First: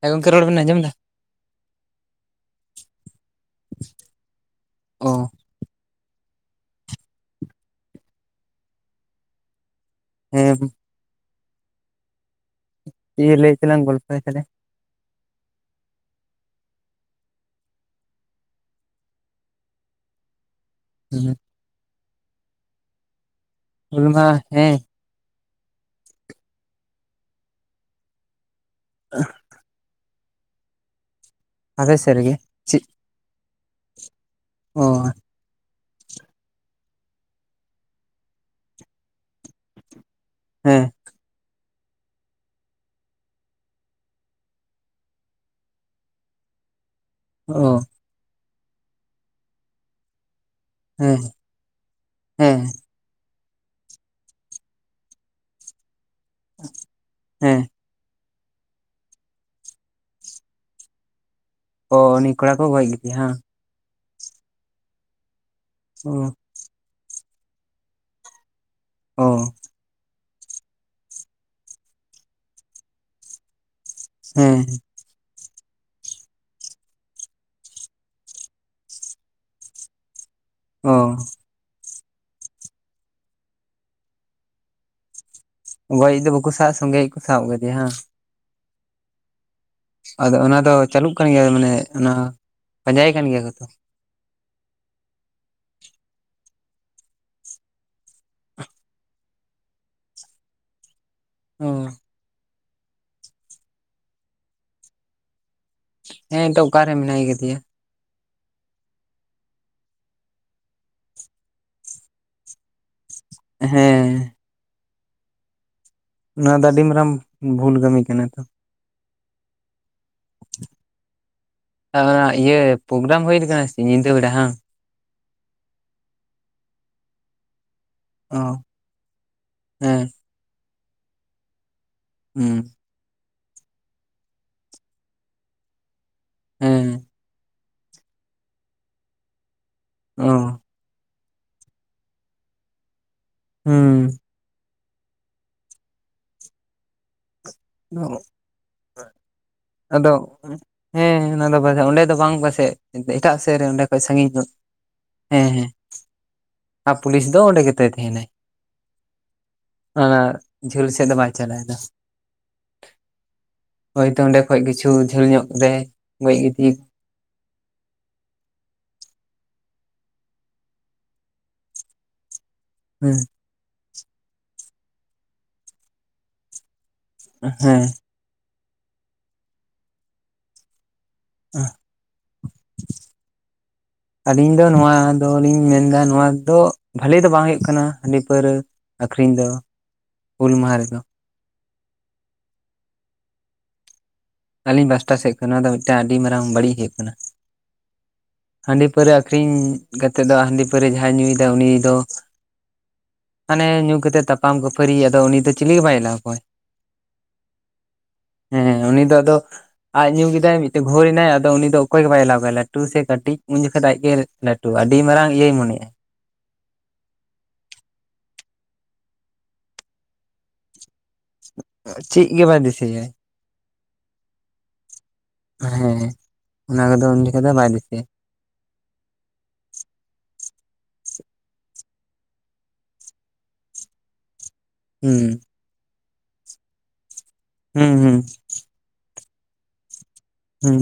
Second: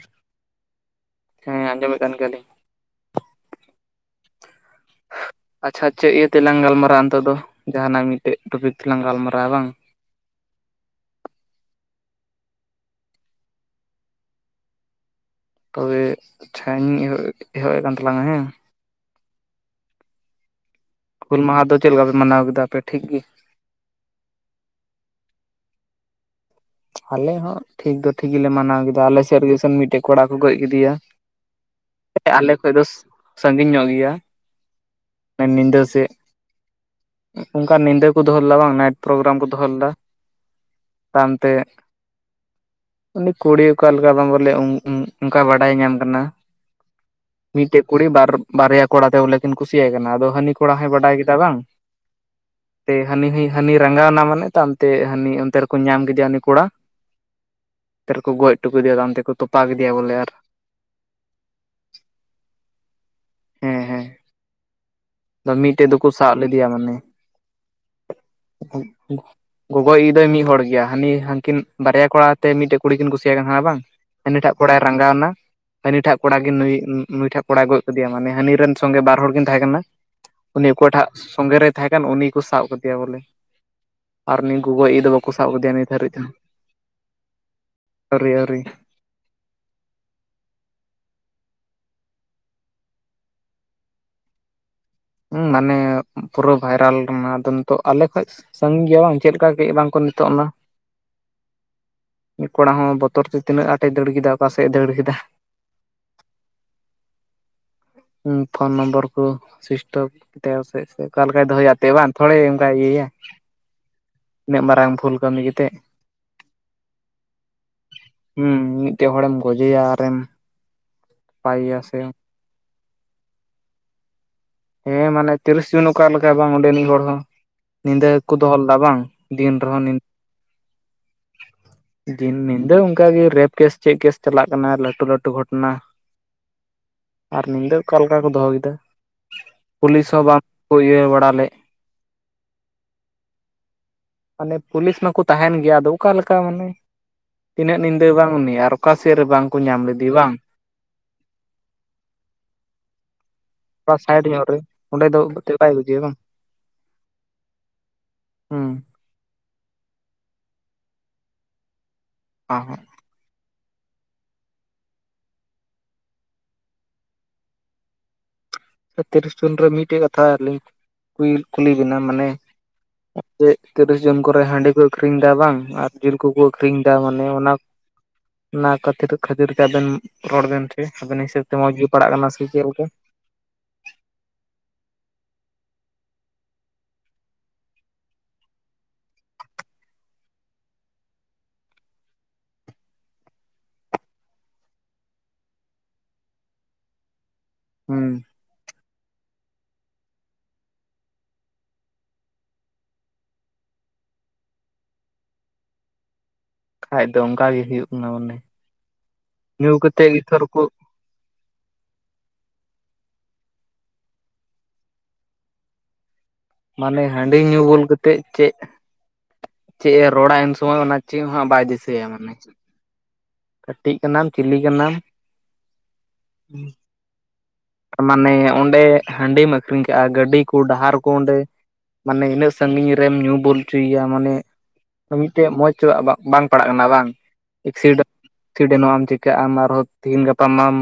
ᱦᱮᱸ ᱜᱚᱝᱠᱮ ᱨᱚᱲ ᱵᱤᱱ ᱟᱸᱡᱚᱢ ᱮᱫᱟ? ᱦᱮᱸ ᱟᱸᱡᱚᱢᱮᱫ ᱠᱟᱱ ᱜᱮᱭᱟᱞᱤᱧ [inaudible] ᱚ ᱾ ᱟᱪᱷᱟ ᱪᱮᱫ ᱤᱭᱟᱹ ᱛᱮᱞᱟᱝ ᱜᱟᱞᱢᱟᱨᱟᱜ-ᱟ ᱱᱤᱛᱚᱜ ᱫᱚ ᱡᱟᱦᱟᱱᱟᱜ ᱢᱤᱫᱴᱮᱡ ᱴᱚᱯᱤᱠ ᱛᱮᱞᱟᱝ ᱜᱟᱞᱢᱟᱨᱟᱜ-ᱟ ᱵᱟᱝ? ᱦᱮᱸ ᱾ ᱤᱭᱟᱹ ᱞᱟᱹᱭ ᱛᱮᱞᱟᱝ ᱜᱚᱞᱯᱷᱚᱭᱟ ᱛᱟᱞᱦᱮ ᱾ ᱛᱚᱵᱮ ᱪᱷᱟ ᱤᱧ ᱤᱧ ᱮᱦᱚᱵ ᱮᱦᱚᱵᱮᱜ ᱠᱟᱱ ᱛᱟᱞᱟᱝᱟ ᱦᱮᱸ ᱾ [unintelligible] ᱦᱩᱞ ᱢᱟᱦᱟ ᱫᱚ ᱪᱮᱫ ᱞᱮᱠᱟ ᱯᱮ ᱢᱟᱱᱟᱣ ᱠᱮᱫᱟᱯᱮ ᱴᱷᱤᱠ ᱜᱮ? ᱦᱩᱞ ᱢᱟᱦᱟᱸ ᱦᱮᱸᱻ ᱟᱞᱮ ᱦᱚᱸ ᱴᱷᱤᱠ ᱫᱚ ᱴᱷᱤᱠ ᱜᱮᱞᱮ ᱢᱟᱱᱟᱣ ᱠᱮᱫᱟ ᱟᱞᱮ ᱥᱮᱫ ᱨᱮᱜᱮ ᱱᱮᱥ ᱢᱤᱫᱴᱮᱡ ᱠᱚᱲᱟ ᱠᱚ ᱜᱚᱡ ᱠᱮᱫᱮᱭᱟ ᱟᱯᱮ ᱥᱮᱫ ᱨᱮᱜᱮ ᱟᱞᱮ ᱠᱷᱚᱡ ᱫᱚ ᱥᱟᱺᱜᱤᱧ ᱧᱚᱜ ᱜᱮᱭᱟ ᱦᱚᱭ ᱢᱮᱱ ᱧᱤᱫᱟᱹ ᱥᱮᱫ ᱚᱱᱠᱟᱱ ᱧᱤᱫᱟᱹ ᱠᱚ ᱫᱚᱦᱚ ᱞᱮᱫᱟ ᱵᱟᱝ ᱱᱟᱭᱤᱴ ᱯᱨᱚᱜᱨᱟᱢ ᱠᱚ ᱫᱚᱦᱚ ᱞᱮᱫᱟ ᱦᱮᱸᱻ ᱛᱮᱜ ᱩᱱᱤ ᱠᱩᱲᱤ ᱚᱠᱟ ᱞᱮᱠᱟ ᱵᱟᱝ ᱵᱚᱞᱮ ᱚᱼᱚᱼ ᱚᱱᱠᱟ ᱵᱟᱰᱟᱭ ᱧᱟᱢ ᱟᱠᱟᱱᱟ ᱚ ᱢᱤᱫᱴᱮᱡ ᱠᱩᱲᱤ ᱵᱟᱨ ᱵᱟᱨᱭᱟ ᱠᱚᱲᱟᱛᱮ ᱵᱚᱞᱮ ᱠᱤᱱ ᱠᱩᱥᱤᱭᱟᱭ ᱠᱟᱱᱟ ᱟᱫᱚ ᱦᱟᱹᱱᱤ ᱠᱚᱲᱟ ᱦᱚᱭ ᱵᱟᱰᱟᱭ ᱦᱮᱸ ᱠᱮᱫᱟ ᱵᱟᱝ ᱦᱮᱸ ᱛᱮ ᱦᱟᱹᱱᱤ ᱦᱚᱭ ᱦᱟᱹᱱᱤ ᱨᱟᱸᱜᱟᱣᱮᱱᱟ ᱢᱟᱱᱮ ᱛᱟᱭᱚᱢᱛᱮ ᱦᱟᱹᱱᱤ ᱚᱱᱛᱮ ᱨᱮᱠᱚ ᱧᱟᱢ ᱠᱮᱫᱮᱭᱟ ᱩᱱᱤ ᱠᱚᱲᱟ ᱦᱮᱸ ᱚᱱᱛᱮ ᱨᱮᱠᱚ ᱜᱚᱡ ᱦᱚᱴᱚ ᱠᱟᱫᱮᱭᱟ ᱛᱟᱭᱚᱢ ᱚᱱᱛᱮ ᱨᱮᱠᱚ ᱛᱚᱯᱟ ᱠᱮᱫᱮᱭᱟ ᱵᱚᱞᱮ ᱟᱨ ᱳ ᱩᱱᱤ ᱠᱚᱲᱟ ᱠᱚ ᱜᱚᱡ ᱠᱮᱫᱮᱭᱟ ᱦᱟᱸᱜ ᱦᱮᱸ ᱦᱮᱸ ᱢᱤᱫᱴᱮᱡ ᱫᱚᱠᱚ ᱥᱟᱵ ᱞᱮᱫᱮᱭᱟ ᱢᱟᱱᱮ ᱜᱚᱼᱜᱚᱼ ᱚ ᱜᱚᱜᱚᱤᱡ ᱫᱚᱭ ᱢᱤᱫ ᱦᱚᱲ ᱜᱮᱭᱟ ᱦᱟᱹᱱᱤ ᱦᱟᱹᱱᱠᱤᱱ ᱵᱟᱨᱭᱟ ᱠᱚᱲᱟ ᱛᱮ ᱢᱤᱫᱴᱮᱱ ᱠᱩᱲᱤ ᱠᱤᱱ ᱠᱩᱥᱤᱭᱟᱭ ᱠᱟᱱ ᱛᱟᱦᱮᱸ ᱠᱟᱱᱟ ᱵᱟᱝ ᱦᱟᱹᱱᱤ ᱴᱟᱜ ᱦᱮᱸ ᱠᱚᱲᱟᱭ ᱨᱟᱸᱜᱟᱣ ᱮᱱᱟ ᱦᱟᱹᱱᱤ ᱴᱷᱟᱜ ᱠᱚᱲᱟ ᱜᱮ ᱱᱩᱭ ᱱᱩᱭ ᱴᱷᱟᱜ ᱠᱚᱲᱟᱭ ᱜᱚᱡ ᱠᱮᱫᱮᱭᱟ ᱢᱟᱱᱮ ᱦᱟᱹᱱᱤ ᱨᱮᱱ ᱥᱚᱸᱜᱮ ᱵᱟᱨ ᱦᱚᱲ ᱠᱤᱱ ᱛᱟᱦᱮᱸ ᱠᱟᱱᱟ ᱩᱱᱤ ᱚᱠᱚᱭᱴᱟᱜ ᱚ ᱥᱚᱸᱜᱮ ᱨᱮᱭ ᱛᱟᱦᱮᱸ ᱠᱟᱱ ᱩᱱᱤ ᱠᱚ ᱥᱟᱵ ᱠᱟᱫᱮᱭᱟ ᱵᱚᱞᱮ ᱟᱨ ᱩᱱᱤ ᱜᱚᱜᱚᱡᱤᱡ ᱫᱚ ᱵᱟᱹᱠᱩ ᱥᱟᱵ ᱠᱮᱫᱮᱭᱟ ᱱᱤᱛ ᱦᱟᱹᱨᱤᱡ ᱜᱚᱡ ᱫᱚ ᱛᱮᱦᱚᱸ ᱵᱟᱠᱚ ᱥᱟᱵ ᱥᱚᱸᱜᱮᱭᱮᱫ ᱠᱚ ᱥᱟᱵ ᱠᱟᱫᱮᱭᱟ ᱦᱟᱸ ᱟᱹᱣᱨᱤ ᱟᱹᱣᱨᱤ ᱟᱫᱚ ᱚᱱᱟ ᱫᱚ ᱪᱟᱹᱞᱩᱜ ᱠᱟᱱ ᱜᱮᱭᱟ ᱢᱟᱱᱮ ᱚᱱᱟ ᱯᱟᱸᱡᱟᱭᱮ ᱠᱟᱱ ᱜᱮᱭᱟ ᱠᱚ ᱦᱮᱸ ᱢᱟᱱᱮ ᱯᱩᱨᱟᱹ ᱵᱷᱟᱭᱨᱟᱞ ᱮᱱᱟ ᱟᱫᱚ ᱱᱤᱛᱚᱜ ᱟᱞᱮ ᱠᱷᱚᱡ ᱥᱟᱺᱜᱤᱧ ᱜᱮᱭᱟ ᱵᱟᱝ ᱪᱮᱫ ᱞᱮᱠᱟ ᱵᱟᱝ ᱠᱚ ᱱᱤᱛᱚᱜ ᱚᱱᱟ ᱦᱚᱻ ᱩᱱᱤ ᱠᱚᱲᱟ ᱦᱚᱸ ᱵᱚᱛᱚᱨ ᱛᱮ ᱛᱤᱱᱟᱹᱜ ᱟᱴ ᱮ ᱫᱟᱹᱲ ᱠᱮᱫᱟ ᱚᱠᱟᱥᱮᱫ ᱮ ᱫᱟᱹᱲ ᱠᱮᱫᱟ ᱦᱮᱸ ᱱᱤᱛᱚᱜ ᱚᱠᱟᱨᱮ ᱢᱮᱱᱟᱭ ᱠᱟᱫᱮᱭᱟ ᱚᱻ ᱯᱷᱳᱱ ᱱᱚᱢᱵᱚᱨ ᱠᱚ ᱥᱩᱤᱥᱴᱚᱯ ᱛᱮᱣ ᱥᱮᱫ ᱥᱮ ᱚᱠᱟ ᱞᱮᱠᱟᱭ ᱫᱚᱦᱚᱭᱟ ᱵᱟᱝ ᱛᱷᱚᱲᱮ ᱚᱱᱠᱟ ᱤᱭᱟᱹᱭᱟ ᱦᱮᱸᱻ ᱩᱱᱟᱹᱜ ᱢᱟᱨᱟᱝ ᱵᱷᱩᱞ ᱠᱟᱹᱢᱤ ᱠᱟᱛᱮᱫ ᱚᱱᱟ ᱫᱚ ᱟᱹᱰᱤ ᱢᱟᱨᱟᱝ ᱵᱷᱩᱞ ᱠᱟᱹᱢᱤ ᱠᱟᱱᱟ ᱛᱚ ᱢᱤᱫᱴᱮᱱ ᱦᱚᱲᱮᱢ ᱜᱚᱡᱮᱭᱟ ᱟᱨᱮᱢ ᱯᱟᱭᱮᱭᱟ ᱥᱮ ᱟᱨ ᱚᱱᱟ ᱤᱭᱟᱹ ᱯᱨᱚᱜᱨᱟᱢ ᱦᱩᱭ ᱟᱠᱟᱱᱟ ᱥᱮ ᱧᱤᱫᱟᱹ ᱵᱮᱲᱟ ᱦᱟᱸᱜ ᱦᱮᱸ ᱢᱟᱱᱮ ᱛᱤᱨᱤᱥ ᱡᱩᱱ ᱚᱠᱟ ᱞᱮᱠᱟ ᱵᱟᱝ ᱚᱸᱰᱮᱱᱤᱡ ᱦᱚᱲ ᱦᱚᱸ ᱧᱤᱫᱟᱹ ᱜᱮᱠᱚ ᱚ ᱫᱚᱦᱚ ᱞᱮᱫᱟ ᱵᱟᱝ ᱫᱤᱱ ᱨᱮᱦᱚᱸ ᱦᱮᱸ ᱫᱤᱱ ᱦᱩᱸ ᱧᱤᱫᱟᱹ ᱚᱱᱠᱟᱜᱮ ᱨᱮᱯ ᱠᱮᱥ ᱪᱮᱫ ᱠᱮᱥ ᱪᱟᱞᱟᱜ ᱠᱟᱱᱟ ᱞᱟᱹᱴᱩ ᱞᱟᱹᱴᱩ ᱜᱷᱚᱴᱚᱱᱟ ᱦᱮᱸ ᱻ ᱟᱨ ᱧᱤᱫᱟᱹ ᱚᱠᱟ ᱞᱮᱠᱟ ᱠᱚ ᱫᱚᱦᱚ ᱮᱫᱟ ᱯᱩᱞᱤᱥ ᱦᱚᱸ ᱚ ᱵᱟᱝ ᱠᱚ ᱤᱭᱟᱹ ᱵᱟᱲᱟ ᱞᱮᱫ ᱦᱩᱸᱻ ᱢᱟᱱᱮ ᱯᱩᱞᱤᱥ ᱢᱟᱠᱚ ᱛᱟᱦᱮᱱ ᱜᱮᱭᱟ ᱟᱫᱚ ᱚᱠᱟᱞᱮᱠᱟ ᱢᱟᱱᱮ ᱛᱤᱱᱟᱹᱜ ᱧᱤᱫᱟᱹ ᱵᱟᱝ ᱩᱱᱤ ᱟᱨ ᱚᱠᱟ ᱥᱮᱫ ᱨᱮ ᱵᱟᱝ ᱧᱟᱢ ᱞᱮᱫᱮ ᱟᱫᱚ ᱦᱮᱸ ᱚᱱᱟᱫᱚ [unintelligible] ᱚᱸᱰᱮ ᱫᱚ ᱵᱟᱝ ᱯᱟᱥᱮᱡ ᱮᱴᱟᱜ ᱥᱮᱫ ᱨᱮ ᱚᱸᱰᱮ ᱚᱠᱟ ᱠᱷᱚᱡ ᱥᱟᱭᱤᱰ ᱥᱟᱺᱜᱤᱧ ᱧᱚᱜ ᱨᱮ ᱚᱸᱰᱮ ᱫᱚ ᱦᱮᱸ ᱮᱱᱛᱮᱫ ᱦᱮᱸ ᱵᱟᱭ ᱵᱩᱡᱷᱟᱹᱣᱟ ᱵᱟᱝ ᱟᱨ ᱯᱩᱞᱤᱥ ᱫᱚ ᱚᱸᱰᱮ ᱜᱮᱛᱟᱭ ᱛᱟᱦᱮᱱᱟᱭ ᱦᱩᱸ ᱚᱻ ᱡᱷᱟᱹᱞ ᱥᱮᱫ ᱫᱚ ᱵᱟᱭ ᱪᱟᱞᱟᱣᱮᱫᱟ ᱚ ᱦᱚᱸᱻ ᱦᱚᱭᱛᱳ ᱚᱸᱰᱮ ᱠᱷᱚᱡ ᱠᱤᱪᱷᱩ ᱡᱷᱟᱹᱞ ᱧᱚᱜ ᱨᱮ ᱜᱚᱡ ᱜᱤᱰᱤ ᱛᱤᱨᱤᱥ ᱡᱩᱱ ᱨᱮ ᱢᱤᱫᱴᱮᱡ ᱠᱟᱛᱷᱟ ᱞᱤᱧ ᱠᱩᱞᱤ ᱵᱮᱱᱟ ᱢᱟᱱᱮ ᱦᱮᱸ ᱡᱮ ᱛᱤᱨᱤᱥ ᱡᱚᱱ ᱠᱚᱨᱮ ᱦᱟᱺᱰᱤ ᱠᱚ ᱟᱹᱠᱷᱨᱤᱧ ᱮᱫᱟ ᱵᱟᱝ ᱟᱨ ᱡᱤᱞ ᱠᱚᱠᱚ ᱟᱹᱠᱷᱨᱤᱧ ᱮᱫᱟ ᱢᱟᱱᱮ ᱚᱱᱟ ᱚᱱᱟ ᱠᱷᱟᱹᱛᱤᱨ ᱠᱷᱟᱹᱛᱤᱨ ᱛᱮ ᱟᱵᱮᱱ ᱨᱚᱲ ᱵᱮᱱ ᱥᱮ ᱟᱵᱮᱱ ᱦᱤᱥᱟᱹᱵᱽ ᱛᱮ ᱢᱚᱡᱽ ᱜᱮ ᱯᱟᱲᱟᱜ ᱠᱟᱱᱟ ᱥᱮ ᱪᱮᱫ ᱞᱮᱠᱟ᱾ [unintelligible] ᱟᱹᱞᱤᱧ ᱫᱚ ᱱᱚᱣᱟ ᱫᱚᱞᱤᱧ ᱢᱮᱱᱫᱟ ᱱᱚᱣᱟ ᱫᱚ ᱵᱷᱟᱹᱞᱤ ᱫᱚ ᱵᱟᱝ ᱦᱩᱭᱩᱜ ᱠᱟᱱᱟ ᱦᱟᱺᱰᱤ ᱯᱟᱹᱣᱨᱟᱹ ᱟᱹᱠᱷᱨᱤᱧ ᱫᱚ ᱦᱩᱞ ᱢᱟᱦᱟ ᱨᱮᱫᱚ᱾ ᱟᱹᱞᱤᱧ ᱯᱟᱥᱴᱟ ᱥᱮᱫ ᱠᱷᱚᱱ ᱱᱚᱣᱟ ᱫᱚ ᱢᱤᱫᱴᱟᱝ ᱟᱹᱰᱤ ᱢᱟᱨᱟᱝ ᱵᱟᱹᱲᱤᱡᱽ ᱦᱩᱭᱩᱜ ᱠᱟᱱᱟ᱾ ᱦᱩᱸ ᱦᱟᱺᱰᱤ ᱯᱟᱹᱣᱨᱟᱹ ᱟᱹᱠᱷᱨᱤᱧ ᱠᱟᱛᱮᱜ ᱫᱚ ᱦᱟᱺᱰᱤ ᱯᱟᱹᱣᱨᱟᱹ ᱡᱟᱦᱟᱸᱭ ᱧᱩᱭᱮᱫᱟ ᱩᱱᱤ ᱫᱚ ᱢᱟᱱᱮ ᱧᱩ ᱠᱟᱛᱮᱫ ᱛᱟᱯᱟᱢ ᱠᱷᱟᱹᱯᱟᱹᱨᱤᱭ ᱟᱫᱚ ᱩᱱᱤ ᱫᱚ ᱪᱤᱞᱤ ᱜᱮ ᱵᱟᱭ ᱮᱞᱟᱣ ᱠᱚᱣᱟᱭ᱾ ᱵᱟᱠᱷᱟᱡ ᱫᱚ ᱚᱱᱠᱟ ᱜᱮ ᱦᱩᱭᱩᱜ ᱠᱟᱱᱟ ᱢᱟᱱᱮ, ᱦᱮᱸ ᱧᱩ ᱠᱟᱛᱮᱫ ᱜᱮᱛᱷᱚᱨ ᱠᱚ ᱵᱷᱳᱨ ᱮᱱᱟᱭ ᱟᱫᱚ ᱩᱱᱤ ᱫᱚ ᱚᱠᱚᱭ ᱜᱮ ᱵᱟᱭ ᱮᱞᱟᱣ ᱠᱚᱣᱟ ᱞᱟᱹᱴᱩ ᱥᱮ ᱠᱟᱹᱴᱤᱡᱽ ᱩᱱ ᱡᱚᱠᱷᱮᱡ ᱫᱚ ᱟᱡᱜᱮ ᱞᱟᱹᱴᱩᱼᱟ ᱟᱹᱰᱤ ᱢᱟᱨᱟᱝ ᱤᱭᱟᱹᱭ ᱢᱚᱱᱮᱜᱼᱟ᱾ ᱢᱟᱱᱮ ᱦᱟᱺᱰᱤ ᱧᱩ ᱵᱚᱞ ᱠᱟᱛᱮᱜ ᱪᱮᱫ ᱪᱮᱫ ᱮ ᱨᱚᱲᱟ ᱩᱱ ᱥᱚᱢᱚᱭ ᱚᱱᱟ ᱪᱮᱫ ᱦᱚᱸ ᱦᱚᱸᱜ ᱵᱟᱭ ᱫᱤᱥᱟᱹᱭᱟ ᱪᱮᱫ ᱢᱟᱱᱮ ᱜᱮ ᱵᱟᱭ ᱫᱤᱥᱟᱹᱭᱟᱭ ᱠᱟᱹᱴᱤᱡᱽ ᱠᱟᱱᱟᱢ ᱪᱤᱞᱤ ᱠᱟᱱᱟᱢ ᱦᱮᱸ ᱚᱱᱟ ᱠᱚᱫᱚ ᱩᱱ ᱡᱚᱠᱷᱚᱱ ᱫᱚ ᱵᱟᱭ ᱫᱤᱥᱟᱹᱭᱟ ᱢᱟᱱᱮ ᱚᱸᱰᱮ ᱦᱟᱺᱰᱤᱢ ᱟᱹᱠᱷᱨᱤᱧ ᱠᱟᱜᱼᱟ ᱜᱟᱹᱰᱤ ᱠᱚ ᱰᱟᱦᱟᱨ ᱠᱚ ᱚᱸᱰᱮ ᱢᱟᱱᱮ ᱤᱱᱟᱹᱜ ᱥᱟᱺᱜᱤᱧ ᱨᱮᱢ ᱧᱩ ᱵᱩᱞ ᱚᱪᱚᱭᱮᱭᱟ ᱢᱟᱱᱮ ᱦᱩᱸ ᱢᱤᱫᱴᱮᱡ ᱢᱚᱸᱡᱽ ᱪᱚ ᱵᱟᱝ ᱯᱟᱲᱟᱜ ᱠᱟᱱᱟ ᱵᱟᱝ ᱦᱩᱸ ᱮᱠᱥᱤᱰᱮᱱᱴ ᱦᱩᱸ ᱮᱠᱥᱤᱰᱮᱱᱚᱜ ᱟᱢ ᱪᱤᱠᱟᱹᱜ ᱟᱢ ᱟᱨᱦᱚᱸ ᱛᱤᱦᱤᱧ ᱜᱟᱯᱟ ᱢᱟᱢ ᱦᱩᱸ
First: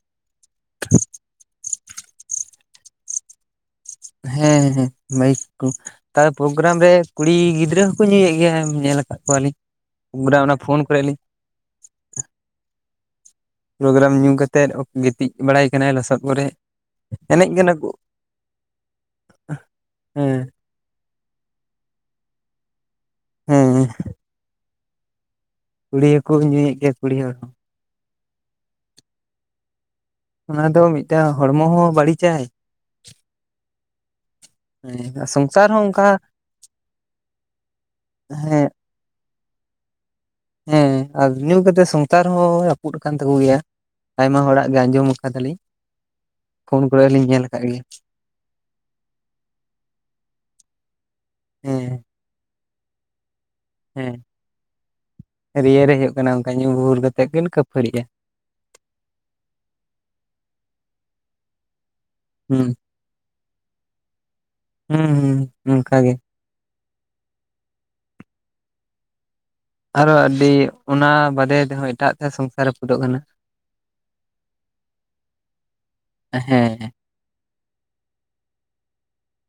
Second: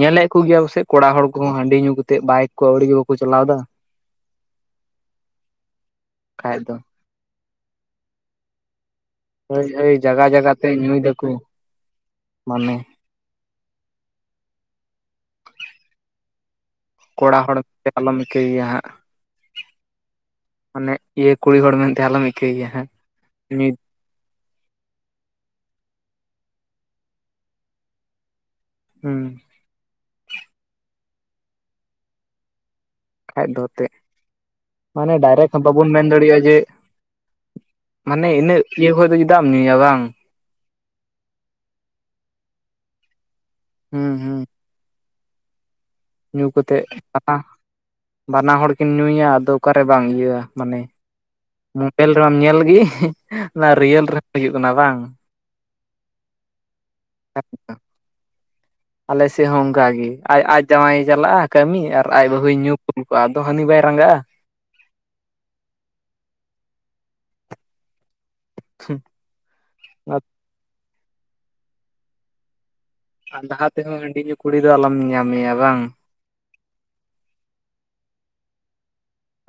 ᱧᱮᱞᱮᱫ ᱠᱚᱜᱮᱭᱟ ᱯᱟᱥᱮᱡ ᱠᱚᱲᱟ ᱦᱚᱲ ᱠᱚᱦᱚᱸ ᱦᱟᱺᱰᱤ ᱧᱩ ᱠᱟᱛᱮᱫ ᱵᱟᱭᱤᱠ ᱠᱚ ᱟᱹᱣᱬᱤ ᱜᱮ ᱵᱟᱠᱚ ᱪᱟᱞᱟᱣᱮᱫᱟ᱾ ᱦᱮᱸ ᱦᱮᱸ ᱵᱟᱭᱤᱠ ᱠᱚ ᱟᱨ ᱵᱟᱠᱷᱟᱡ ᱫᱚ ᱯᱨᱳᱜᱨᱟᱢ ᱨᱮ ᱠᱩᱲᱤ ᱜᱤᱫᱽᱨᱟᱹ ᱦᱚᱸᱠᱚ ᱧᱩᱭᱮᱫ ᱜᱮᱭᱟ ᱧᱮᱞ ᱟᱠᱟᱫ ᱠᱚᱣᱟᱞᱤᱧ ᱦᱳᱭ ᱦᱳᱭ ᱡᱟᱜᱟ ᱯᱨᱳᱜᱨᱟᱢ ᱡᱟᱜᱟ ᱚᱱᱟ ᱛᱮ ᱯᱷᱳᱱ ᱧᱩᱭ ᱠᱚᱨᱮ ᱞᱤᱧ ᱫᱟᱠᱚ ᱢᱟᱱᱮ ᱯᱨᱳᱜᱨᱟᱢ ᱧᱩ ᱠᱟᱛᱮᱫ ᱜᱤᱛᱤᱡᱽ ᱵᱟᱲᱟᱭ ᱠᱟᱱᱟᱭ ᱞᱚᱥᱚᱫ ᱠᱚᱨᱮ ᱠᱚᱲᱟ ᱮᱱᱮᱡ ᱦᱚᱲ ᱠᱟᱱᱟ ᱠᱚ ᱟᱞᱚᱢ ᱤᱠᱟᱹᱭᱮᱭᱟ ᱦᱟᱸᱜ ᱦᱮᱸ ᱢᱟᱱᱮ ᱤᱭᱟᱹ ᱠᱩᱲᱤ ᱦᱚᱲ ᱢᱮᱱᱛᱮ ᱟᱞᱚᱢ ᱤᱠᱟᱹᱭ ᱜᱮᱭᱟ ᱦᱮᱸ ᱢᱤᱫ ᱦᱮᱸ ᱠᱩᱲᱤ ᱦᱚᱠᱚ ᱧᱩᱭᱮᱫ ᱜᱮᱭᱟ ᱠᱩᱲᱤ ᱦᱚᱲ ᱦᱚᱸ ᱦᱩᱸ ᱚᱱᱟ ᱫᱚ ᱢᱤᱫᱴᱟᱝ ᱦᱚᱲᱢᱚ ᱦᱚᱸ ᱵᱟᱹᱲᱤᱡᱟᱭ ᱠᱷᱟᱱ ᱫᱚ ᱮᱱᱛᱮᱫ ᱢᱟᱱᱮ ᱦᱮᱸ ᱰᱟᱭᱨᱮᱠᱴ ᱦᱚᱸ ᱥᱚᱝᱥᱟᱨ ᱵᱟᱵᱚᱱ ᱢᱮᱱ ᱚᱱᱠᱟ ᱫᱟᱲᱮᱭᱟᱜᱼᱟ ᱡᱮ ᱢᱟᱱᱮ ᱤᱱᱟᱹᱜ ᱦᱮᱸ ᱤᱭᱟᱹ ᱠᱷᱚᱡᱽ ᱫᱚ ᱪᱩᱮᱫᱟᱜ ᱮᱢ ᱧᱩᱭᱟ ᱵᱟᱝ ᱦᱮᱸ ᱟᱨ ᱧᱩ ᱠᱟᱛᱮᱜ ᱥᱚᱝᱥᱟᱨ ᱦᱚᱸ ᱨᱟᱹᱯᱩᱫ ᱟᱠᱟᱱ ᱛᱟᱠᱚ ᱜᱮᱭᱟ ᱦᱩᱸ ᱦᱩᱸ ᱟᱭᱢᱟ ᱦᱚᱲᱟᱜ ᱜᱮ ᱟᱸᱡᱚᱢ ᱟᱠᱟᱫᱟᱞᱤᱧ ᱧᱩ ᱯᱷᱳᱱ ᱠᱟᱛᱮᱜ ᱠᱚᱨᱮ ᱦᱚᱸ ᱞᱤᱧ ᱵᱟᱱᱟ ᱧᱮᱞ ᱟᱠᱟᱫ ᱜᱮᱭᱟ᱾ ᱵᱟᱱᱟ ᱦᱚᱲ ᱠᱤᱱ ᱧᱩᱭᱟ ᱟᱫᱚ ᱚᱠᱟᱨᱮ ᱵᱟᱝ ᱤᱭᱟᱹᱼᱟ ᱢᱟᱱᱮ ᱦᱮᱸ ᱢᱚᱰᱮᱞ ᱨᱮᱢᱟᱢ ᱧᱮᱞ ᱜᱮ ᱚᱱᱟ ᱨᱤᱭᱮᱞ ᱨᱮᱦᱚᱸ ᱦᱩᱭᱩᱜ ᱠᱟᱱᱟ ᱵᱟᱝ ᱨᱤᱭᱮᱞ ᱨᱮ ᱦᱩᱭᱩᱜ ᱠᱟᱱᱟ ᱚᱱᱠᱟ ᱧᱩ ᱜᱩᱨ ᱠᱟᱛᱮᱫ ᱠᱤᱱ ᱠᱟᱹᱯᱷᱟᱹᱨᱤᱜᱼᱟ᱾ ᱟᱞᱮ ᱥᱮᱫ ᱦᱚᱸ ᱚᱱᱠᱟᱜ ᱜᱮ ᱟᱡᱽ ᱟᱡᱽ ᱡᱟᱶᱟᱭᱮ ᱪᱟᱞᱟᱜᱼᱟ ᱠᱟᱹᱢᱤ ᱟᱨ ᱟᱡᱽ ᱵᱟᱹᱦᱩᱭ ᱦᱩᱸ ᱧᱩ ᱟᱫᱚ ᱦᱟᱹᱱᱤ ᱵᱟᱭ ᱨᱟᱸᱜᱟᱜᱼᱟ᱾ ᱦᱩᱸ ᱦᱩᱸ ᱚᱱᱠᱟ ᱜᱮ ᱴᱷᱤᱠ ᱟᱨᱚ ᱟᱹᱰᱤ ᱚᱱᱟ ᱵᱟᱨᱭᱟ ᱛᱮᱦᱚᱸ ᱮᱴᱟᱜ ᱛᱮ ᱥᱚᱝᱥᱟᱨ ᱨᱟᱹᱯᱩᱫᱚᱜ ᱠᱟᱱᱟ᱾ ᱟᱨ ᱞᱟᱦᱟ ᱛᱮᱦᱚᱸ ᱦᱟᱺᱰᱤ ᱧᱩᱚᱜ ᱠᱩᱲᱤ ᱫᱚ ᱟᱞᱚᱢ ᱧᱮᱧᱟᱢᱮᱭᱟ ᱵᱟᱝ ᱦᱮᱸ ᱦᱮᱸ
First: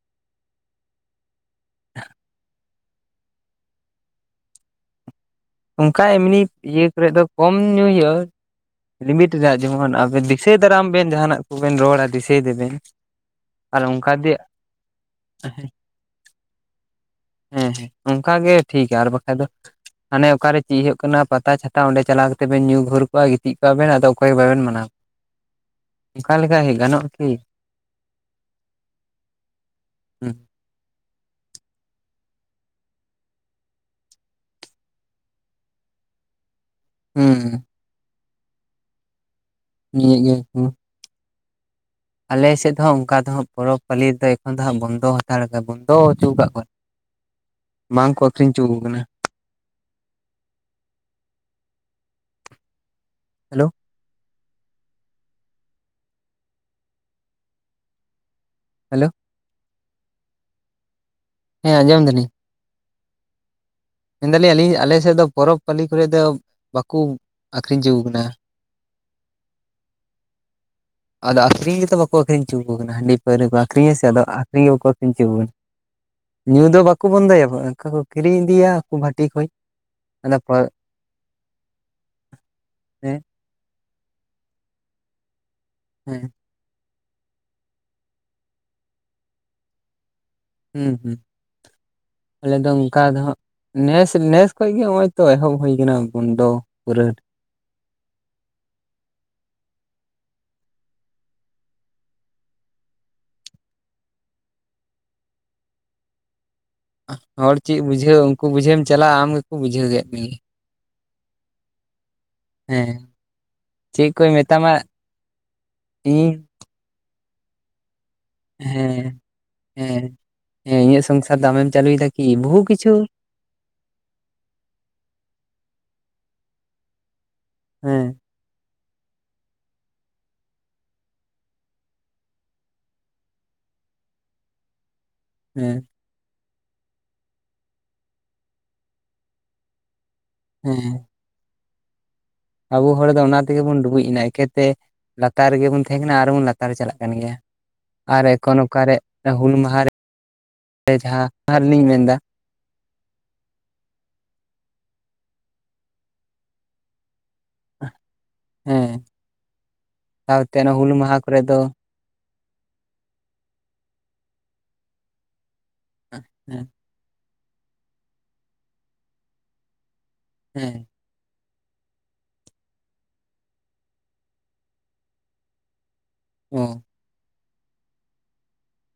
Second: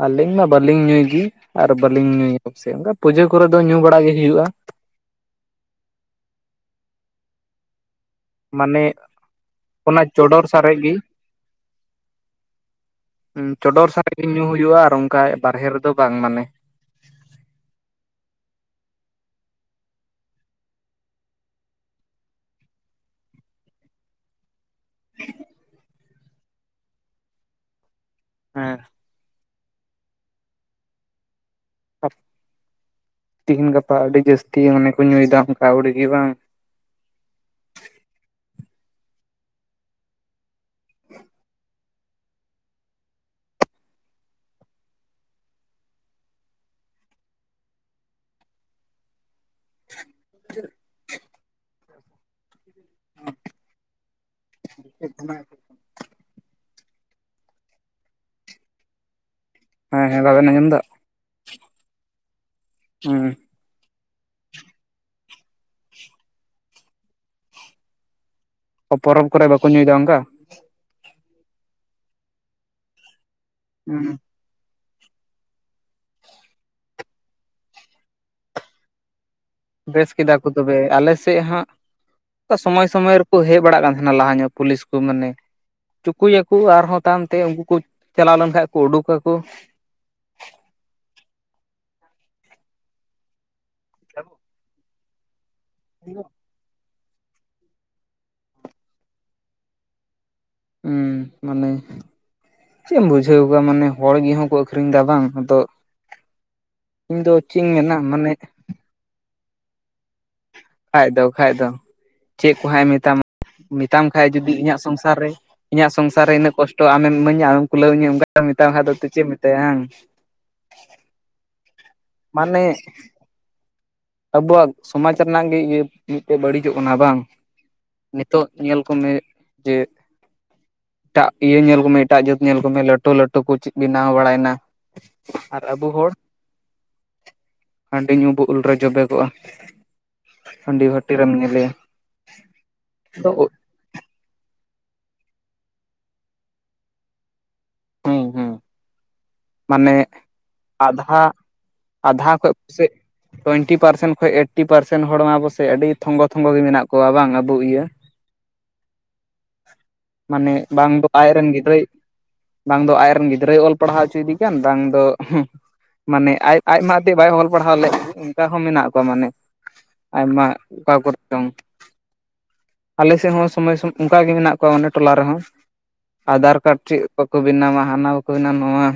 ᱟᱹᱞᱤᱧ ᱢᱟ ᱵᱟᱹᱞᱤᱧ ᱧᱩᱭ ᱜᱮ ᱟᱨ ᱵᱟᱹᱞᱤᱧ ᱧᱩᱭ [unintelligible] ᱯᱩᱡᱟᱹ ᱠᱚᱨᱮ ᱫᱚ ᱧᱩ ᱵᱟᱲᱟ ᱜᱮ ᱦᱩᱭᱩᱜᱼᱟ᱾ ᱚᱝᱠᱟ ᱮᱢᱱᱤ ᱤᱭᱟᱹ ᱠᱚᱨᱮ ᱫᱚ ᱠᱚᱢ ᱧᱩ ᱦᱩᱭᱩᱜᱼᱟ᱾ ᱢᱟᱱᱮ ᱞᱤᱢᱤᱴ ᱨᱮᱱᱟᱜ ᱡᱮᱢᱚᱱ ᱚᱱᱟ ᱟᱵᱮᱱ ᱪᱚᱰᱚᱨ ᱫᱤᱥᱟᱹᱭ ᱥᱟᱨᱮᱡ ᱫᱟᱨᱟᱢ ᱜᱮ ᱵᱮᱱ ᱡᱟᱦᱟᱸ ᱱᱟᱜ ᱠᱚᱵᱮᱱ ᱨᱚᱲᱟ ᱫᱤᱥᱟᱹᱭ ᱫᱟᱵᱮᱱ᱾ ᱟᱨ ᱪᱚᱰᱚᱨ ᱚᱱᱠᱟ ᱥᱟᱨᱮᱜ ᱜᱮ ᱫᱤᱭᱮ ᱧᱩ ᱦᱩᱭᱩᱜᱼᱟ ᱟᱨ ᱚᱱᱠᱟ ᱵᱟᱨᱦᱮ ᱨᱮᱫᱚ ᱵᱟᱝ ᱢᱟᱱᱮ ᱦᱮᱸ ᱦᱮᱸ ᱚᱱᱠᱟ ᱜᱮ ᱴᱷᱤᱠᱼᱟ ᱟᱨ ᱵᱟᱠᱷᱟ ᱫᱚ ᱦᱟᱱᱮ ᱚᱠᱟᱨᱮ ᱪᱮᱜ ᱦᱩᱭᱩᱜ ᱠᱟᱱᱟ ᱯᱟᱛᱟ ᱪᱷᱟᱛᱟ ᱚᱸᱰᱮ ᱪᱟᱞᱟᱣ ᱠᱟᱛᱮ ᱵᱮᱱ ᱧᱩ ᱜᱷᱩᱨ ᱠᱚᱜᱼᱟ ᱜᱤᱛᱤᱡ ᱠᱚᱣᱟ ᱵᱮᱱ ᱟᱫᱚ ᱚᱠᱚᱭ ᱜᱮ ᱵᱟᱵᱮᱱ ᱢᱟᱱᱟᱣ ᱠᱚᱣᱟ᱾ ᱚᱱᱠᱟ ᱞᱮᱠᱟ [unintelligible] ᱜᱟᱱᱚᱜ ᱟ ᱠᱤ ᱦᱮᱸ ᱦᱩᱸ ᱛᱤᱦᱤᱧ ᱜᱟᱯᱟ ᱟᱹᱰᱤ ᱡᱟᱹᱥᱛᱤ ᱢᱟᱱᱮ ᱠᱚ ᱧᱩᱭᱮᱫᱟ ᱚᱱᱠᱟ ᱟᱹᱣᱲᱤᱜᱮ ᱵᱟᱝ ᱦᱩᱸᱻ ᱱᱤᱭᱟᱹ ᱜᱮᱭᱟ ᱠᱩ ᱾ [inaudible] ᱟᱞᱮ ᱥᱮᱫ ᱫᱚ ᱦᱟᱸᱜ ᱚᱱᱠᱟ ᱫᱚ ᱦᱟᱸᱜ ᱯᱚᱨᱚᱵᱽ ᱯᱟᱹᱞᱤ ᱨᱮ ᱫᱚ ᱮᱠᱷᱚᱱ ᱫᱚ ᱦᱟᱸᱜ ᱵᱚᱱᱫᱚ ᱦᱟᱛᱟᱲ ᱵᱚᱱᱫᱚ ᱦᱚᱪᱚ ᱠᱟᱜ ᱠᱚᱣᱟ ᱵᱟᱝ ᱠᱚ ᱟᱹᱠᱷᱨᱤᱧ ᱦᱚᱪᱚᱣᱟ ᱠᱚ ᱠᱟᱱᱟ ᱾ [inaudible] [inaudible] ᱦᱮᱞᱳ ᱾ [inaudible] ᱦᱮᱞᱳ ᱾ ᱦᱮᱸ ᱦᱮᱸ ᱵᱟᱵᱮᱱ ᱟᱸᱡᱚᱢ ᱫᱟ? ᱦᱮᱸ ᱟᱸᱡᱚᱢ ᱫᱟᱹᱞᱤᱧ ᱾ ᱦᱩᱸ ᱾ ᱢᱮᱱ ᱫᱟᱹᱞᱤᱧ ᱟᱹᱞᱤᱧ ᱟᱞᱮ ᱥᱮᱫ ᱫᱚ ᱯᱚᱨᱚᱵᱽ ᱯᱟᱹᱞᱤ ᱠᱚᱨᱮᱫ ᱫᱚ ᱵᱟᱠᱚ ᱟᱹᱠᱷᱨᱤᱧ ᱪᱚ ᱠᱟᱱᱟ ᱾ ᱯᱚᱨᱚᱵᱽ ᱠᱚᱨᱮ ᱵᱟᱠᱚ ᱧᱩᱭ ᱫᱟ ᱚᱱᱠᱟ? ᱟᱫᱚ ᱟᱹᱠᱷᱨᱤᱧ ᱜᱮᱛᱚ ᱵᱟᱠᱚ ᱟᱹᱠᱷᱨᱤᱧ ᱪᱚᱣᱟᱠᱚ ᱠᱟᱱᱟ, ᱦᱟᱺᱰᱤ ᱯᱟᱹᱣᱨᱟᱹ ᱠᱚ ᱟᱹᱠᱷᱨᱤᱧᱟ ᱥᱮ ᱟ ᱟᱹᱠᱷᱨᱤᱧ ᱜᱮ ᱵᱟᱠᱚ ᱟᱹᱠᱷᱨᱤᱧ ᱦᱚᱪᱚᱣᱟᱠᱚ ᱠᱟᱱᱟ, ᱧᱩ ᱫᱚ ᱵᱟᱠᱚ ᱵᱚᱱᱫᱚᱭᱟ ᱮᱱᱠᱷᱟ ᱠᱚ ᱠᱤᱨᱤᱧ ᱤᱫᱤᱭᱟ ᱾ ᱵᱷᱟᱹᱴᱤ ᱠᱷᱚᱡ ᱾ ᱵᱮᱥ ᱠᱮᱫᱟ ᱠᱚ ᱛᱚᱵᱮ, ᱟᱞᱮ ᱥᱮᱜ ᱦᱟᱸᱜ ᱥᱚᱢᱚᱭ ᱥᱚᱢᱚᱭ ᱦᱮᱸ ᱦᱮᱡ ᱵᱟᱲᱟᱜ ᱠᱟᱱ ᱛᱟᱦᱮᱸᱱᱟ ᱞᱟᱦᱟ ᱧᱚᱜ ᱯᱩᱞᱤᱥ ᱠᱚ ᱢᱟᱱᱮ ᱦᱮᱸ ᱪᱩᱠᱚᱭᱟ ᱠᱩ ᱟᱨᱦᱚᱸ ᱛᱟᱭᱚᱢ ᱛᱮ ᱩᱱᱠᱩ ᱠᱚ ᱪᱟᱞᱟᱣ ᱞᱮᱱ ᱠᱷᱟᱡ ᱠᱚ ᱩᱰᱩᱠᱟ ᱠᱚ ᱾ ᱦᱩᱸ ᱦᱩᱸ ᱟᱞᱮ ᱫᱚ ᱚᱝᱠᱟ ᱫᱚ ᱦᱟᱸᱜ, ᱱᱮᱥ ᱱᱮᱥ ᱠᱷᱚᱡ ᱜᱮ ᱦᱚᱜᱼᱚᱭ ᱛᱚ ᱮᱦᱚᱵ ᱦᱩᱭ ᱠᱟᱱᱟ ᱵᱚᱱᱫᱚ ᱯᱩᱨᱟᱹ ᱾ ᱦᱩᱸ ᱢᱟᱱᱮ ᱪᱮᱜ ᱮᱢ ᱵᱩᱡᱷᱟᱹᱣ ᱠᱚᱣᱟ ᱢᱟᱱᱮ ᱦᱚᱲ ᱜᱮᱦᱚᱠᱚ ᱟᱹᱠᱷᱨᱤᱧ ᱫᱟ ᱵᱟᱝ ᱟᱫᱚ ᱤᱧ ᱫᱚ ᱦᱚᱲ ᱪᱮᱫ ᱤᱧ ᱪᱮᱜ ᱢᱮᱱᱟ ᱵᱩᱡᱷᱟᱹᱣ ᱢᱟᱱᱮ ᱩᱱᱠᱩ ᱵᱩᱡᱷᱟᱹᱣᱮᱢ ᱪᱟᱞᱟᱜᱼᱟ ᱟᱢ ᱜᱮᱠᱚ ᱵᱩᱡᱷᱟᱹᱣ ᱠᱮᱜ ᱢᱮᱜᱮ ᱾ ᱠᱷᱟᱡ ᱫᱚ ᱠᱷᱟᱡ ᱫᱚ ᱾ ᱪᱮᱫ ᱠᱚ ᱦᱟᱸᱜ ᱮ ᱦᱮᱸ ᱢᱮᱛᱟᱢᱟ ᱢᱮᱛᱟᱢ ᱪᱮᱫ ᱠᱷᱟᱡ ᱠᱚᱭ ᱡᱩᱫᱤ ᱢᱮᱛᱟᱢᱟ ᱤᱧᱟᱹᱜ ᱥᱚᱝᱥᱟᱨ ᱨᱮ ᱤᱧᱟᱹᱜ ᱤᱧ ᱥᱚᱝᱥᱟᱨ ᱨᱮ ᱤᱱᱟᱹᱜ ᱠᱚᱥᱼᱼ ᱛᱚ ᱟᱢᱮᱢ ᱤᱢᱟᱹᱧᱟ ᱟᱢ ᱠᱩᱞᱟᱹᱣᱟᱹᱧᱟ ᱚᱱᱠᱟᱣ ᱢᱮᱛᱟᱢ ᱠᱷᱟᱡ ᱫᱚ ᱛᱚ ᱦᱮᱸ ᱪᱮᱜ ᱮᱢ ᱢᱮᱛᱟᱭᱟ ᱦᱟᱝ ᱾ ᱦᱮᱸ ᱦᱮᱸ ᱤᱧᱟᱹᱜ ᱥᱚᱝᱥᱟᱨ ᱫᱚ ᱟᱢᱮᱢ ᱪᱟᱹᱞᱩᱭ ᱫᱟᱠᱤ ᱵᱩᱦᱩ ᱢᱟᱱᱮ ᱠᱤᱪᱷᱩ ᱟᱵᱚᱣᱟᱜ ᱥᱚᱢᱟᱡᱽ ᱨᱮᱱᱟᱜ ᱜᱮ ᱤᱭᱟᱹ ᱢᱤᱜ ᱴᱮᱡ ᱵᱟᱹᱲᱤᱡᱚᱜ ᱠᱟᱱᱟ ᱵᱟᱝ ᱾ ᱦᱮᱸ ᱾ ᱱᱤᱛᱚᱜ ᱧᱮᱞ ᱠᱚᱢᱮ ᱡᱮ ᱮᱴᱟᱜ ᱤᱭᱟᱹ ᱧᱮᱞ ᱠᱚᱢᱮ ᱮᱴᱟᱜ ᱡᱟᱹᱛ ᱧᱮᱞ ᱠᱚᱢᱮ ᱞᱟᱹᱴᱩ ᱞᱟᱹᱴᱩ ᱠᱚ ᱪᱮᱫ ᱵᱮᱱᱟᱣ ᱵᱟᱲᱟᱭ ᱱᱟ ᱾ ᱟᱨ ᱟᱵᱚ ᱦᱮᱸ ᱦᱚᱲ ᱦᱟᱺᱰᱤ ᱧᱩ ᱵᱚ ᱩᱞ ᱨᱮ ᱡᱚᱵᱮ ᱠᱚᱜᱼᱟ ᱾ ᱦᱟᱺᱰᱤ ᱦᱮᱸ ᱵᱷᱟᱹᱴᱤ ᱨᱮᱢ ᱧᱮᱞᱮᱭᱟ ᱾ ᱟᱵᱚ ᱦᱚᱲ ᱫᱚ ᱚᱱᱟ ᱛᱮᱜᱮ ᱵᱚᱱ ᱰᱩᱵᱩᱡ ᱮᱱᱟ ᱮᱠᱮᱛᱮ ᱞᱟᱛᱟᱨ ᱨᱮᱜᱮ ᱵᱚᱱ ᱛᱟᱦᱮᱸ ᱠᱟᱱᱟ ᱟᱨᱵᱚᱱ ᱞᱟᱛᱟᱨ ᱪᱟᱞᱟᱜ ᱠᱟᱱ ᱜᱮᱭᱟ ᱾ ᱦᱩᱸ ᱟᱨ ᱦᱩᱸ ᱮᱠᱷᱚᱱ ᱚᱠᱟᱨᱮ ᱦᱩᱞ ᱢᱟᱦᱟ ᱨᱮ ᱢᱟᱱᱮ ᱟᱫᱷᱟ, ᱡᱟᱦᱟᱸ ᱚᱱᱟ ᱨᱮᱞᱤᱧ ᱢᱮᱱᱫᱟ ᱟᱫᱷᱟ ᱠᱷᱚᱡ ᱯᱟᱥᱮᱡ ᱴᱩᱭᱮᱱᱴᱤ ᱯᱟᱨᱥᱮᱱ ᱠᱷᱚᱡ ᱮᱭᱤᱴᱴᱤ ᱯᱟᱨᱮᱱ ᱦᱚᱲ ᱢᱟ ᱟᱵᱚ ᱥᱮᱜ ᱟᱹᱰᱤ ᱛᱷᱚᱝᱜᱚ ᱛᱷᱚᱝᱜᱚ ᱜᱮ ᱢᱮᱱᱟᱜ ᱠᱚᱣᱟ ᱵᱟᱝ ᱟᱵᱚ ᱤᱭᱟᱹ ᱾ ᱦᱮᱸ ᱢᱟᱱᱮ ᱥᱟᱶᱛᱮ ᱚᱱᱟ ᱦᱩᱞ ᱵᱟᱝ ᱫᱚ ᱢᱟᱦᱟ ᱟᱡ ᱠᱚᱨᱮ ᱨᱮᱱ ᱜᱤᱫᱽᱨᱟᱹᱭ ᱵᱟᱝ ᱫᱚ ᱟᱡᱨᱮᱱ ᱜᱤᱫᱽᱨᱟᱹᱭ ᱚᱞ ᱯᱟᱲᱦᱟᱣ ᱦᱚᱪᱚᱭ ᱫᱮ ᱠᱟᱱ ᱵᱟᱝ ᱫᱚ ᱢᱟᱱᱮ ᱟᱡ ᱦᱮᱸ ᱟᱡ ᱢᱟ ᱵᱟᱭ ᱚᱞ ᱯᱟᱲᱦᱟᱣ ᱞᱮᱫ, ᱚᱱᱠᱟ ᱦᱚᱸ ᱢᱮᱱᱟᱜ ᱠᱚᱣᱟ ᱢᱟᱱᱮ ᱟᱭᱢᱟ ᱦᱮᱸ ᱚᱠᱟ ᱠᱚᱨᱮ‌ ᱪᱚᱝ ᱾ ᱟᱞᱮ ᱥᱮᱫ ᱦᱚᱸ ᱥᱚᱢᱚᱭ ᱥᱚᱢᱚᱭ ᱚᱱᱠᱟᱜ ᱜᱮ ᱢᱮᱱᱟᱜ ᱠᱚᱣᱟ ᱚᱱᱮ ᱴᱚᱞᱟ ᱨᱮᱦᱚᱸ᱾ ᱟᱫᱷᱟᱨ ᱠᱟᱨᱰ ᱚ ᱪᱮᱫ ᱵᱟᱠᱚ ᱵᱮᱱᱟᱣᱟ ᱦᱟᱱᱟ ᱵᱟᱠᱚ ᱵᱮᱱᱟᱣᱟ ᱱᱚᱣᱟ᱾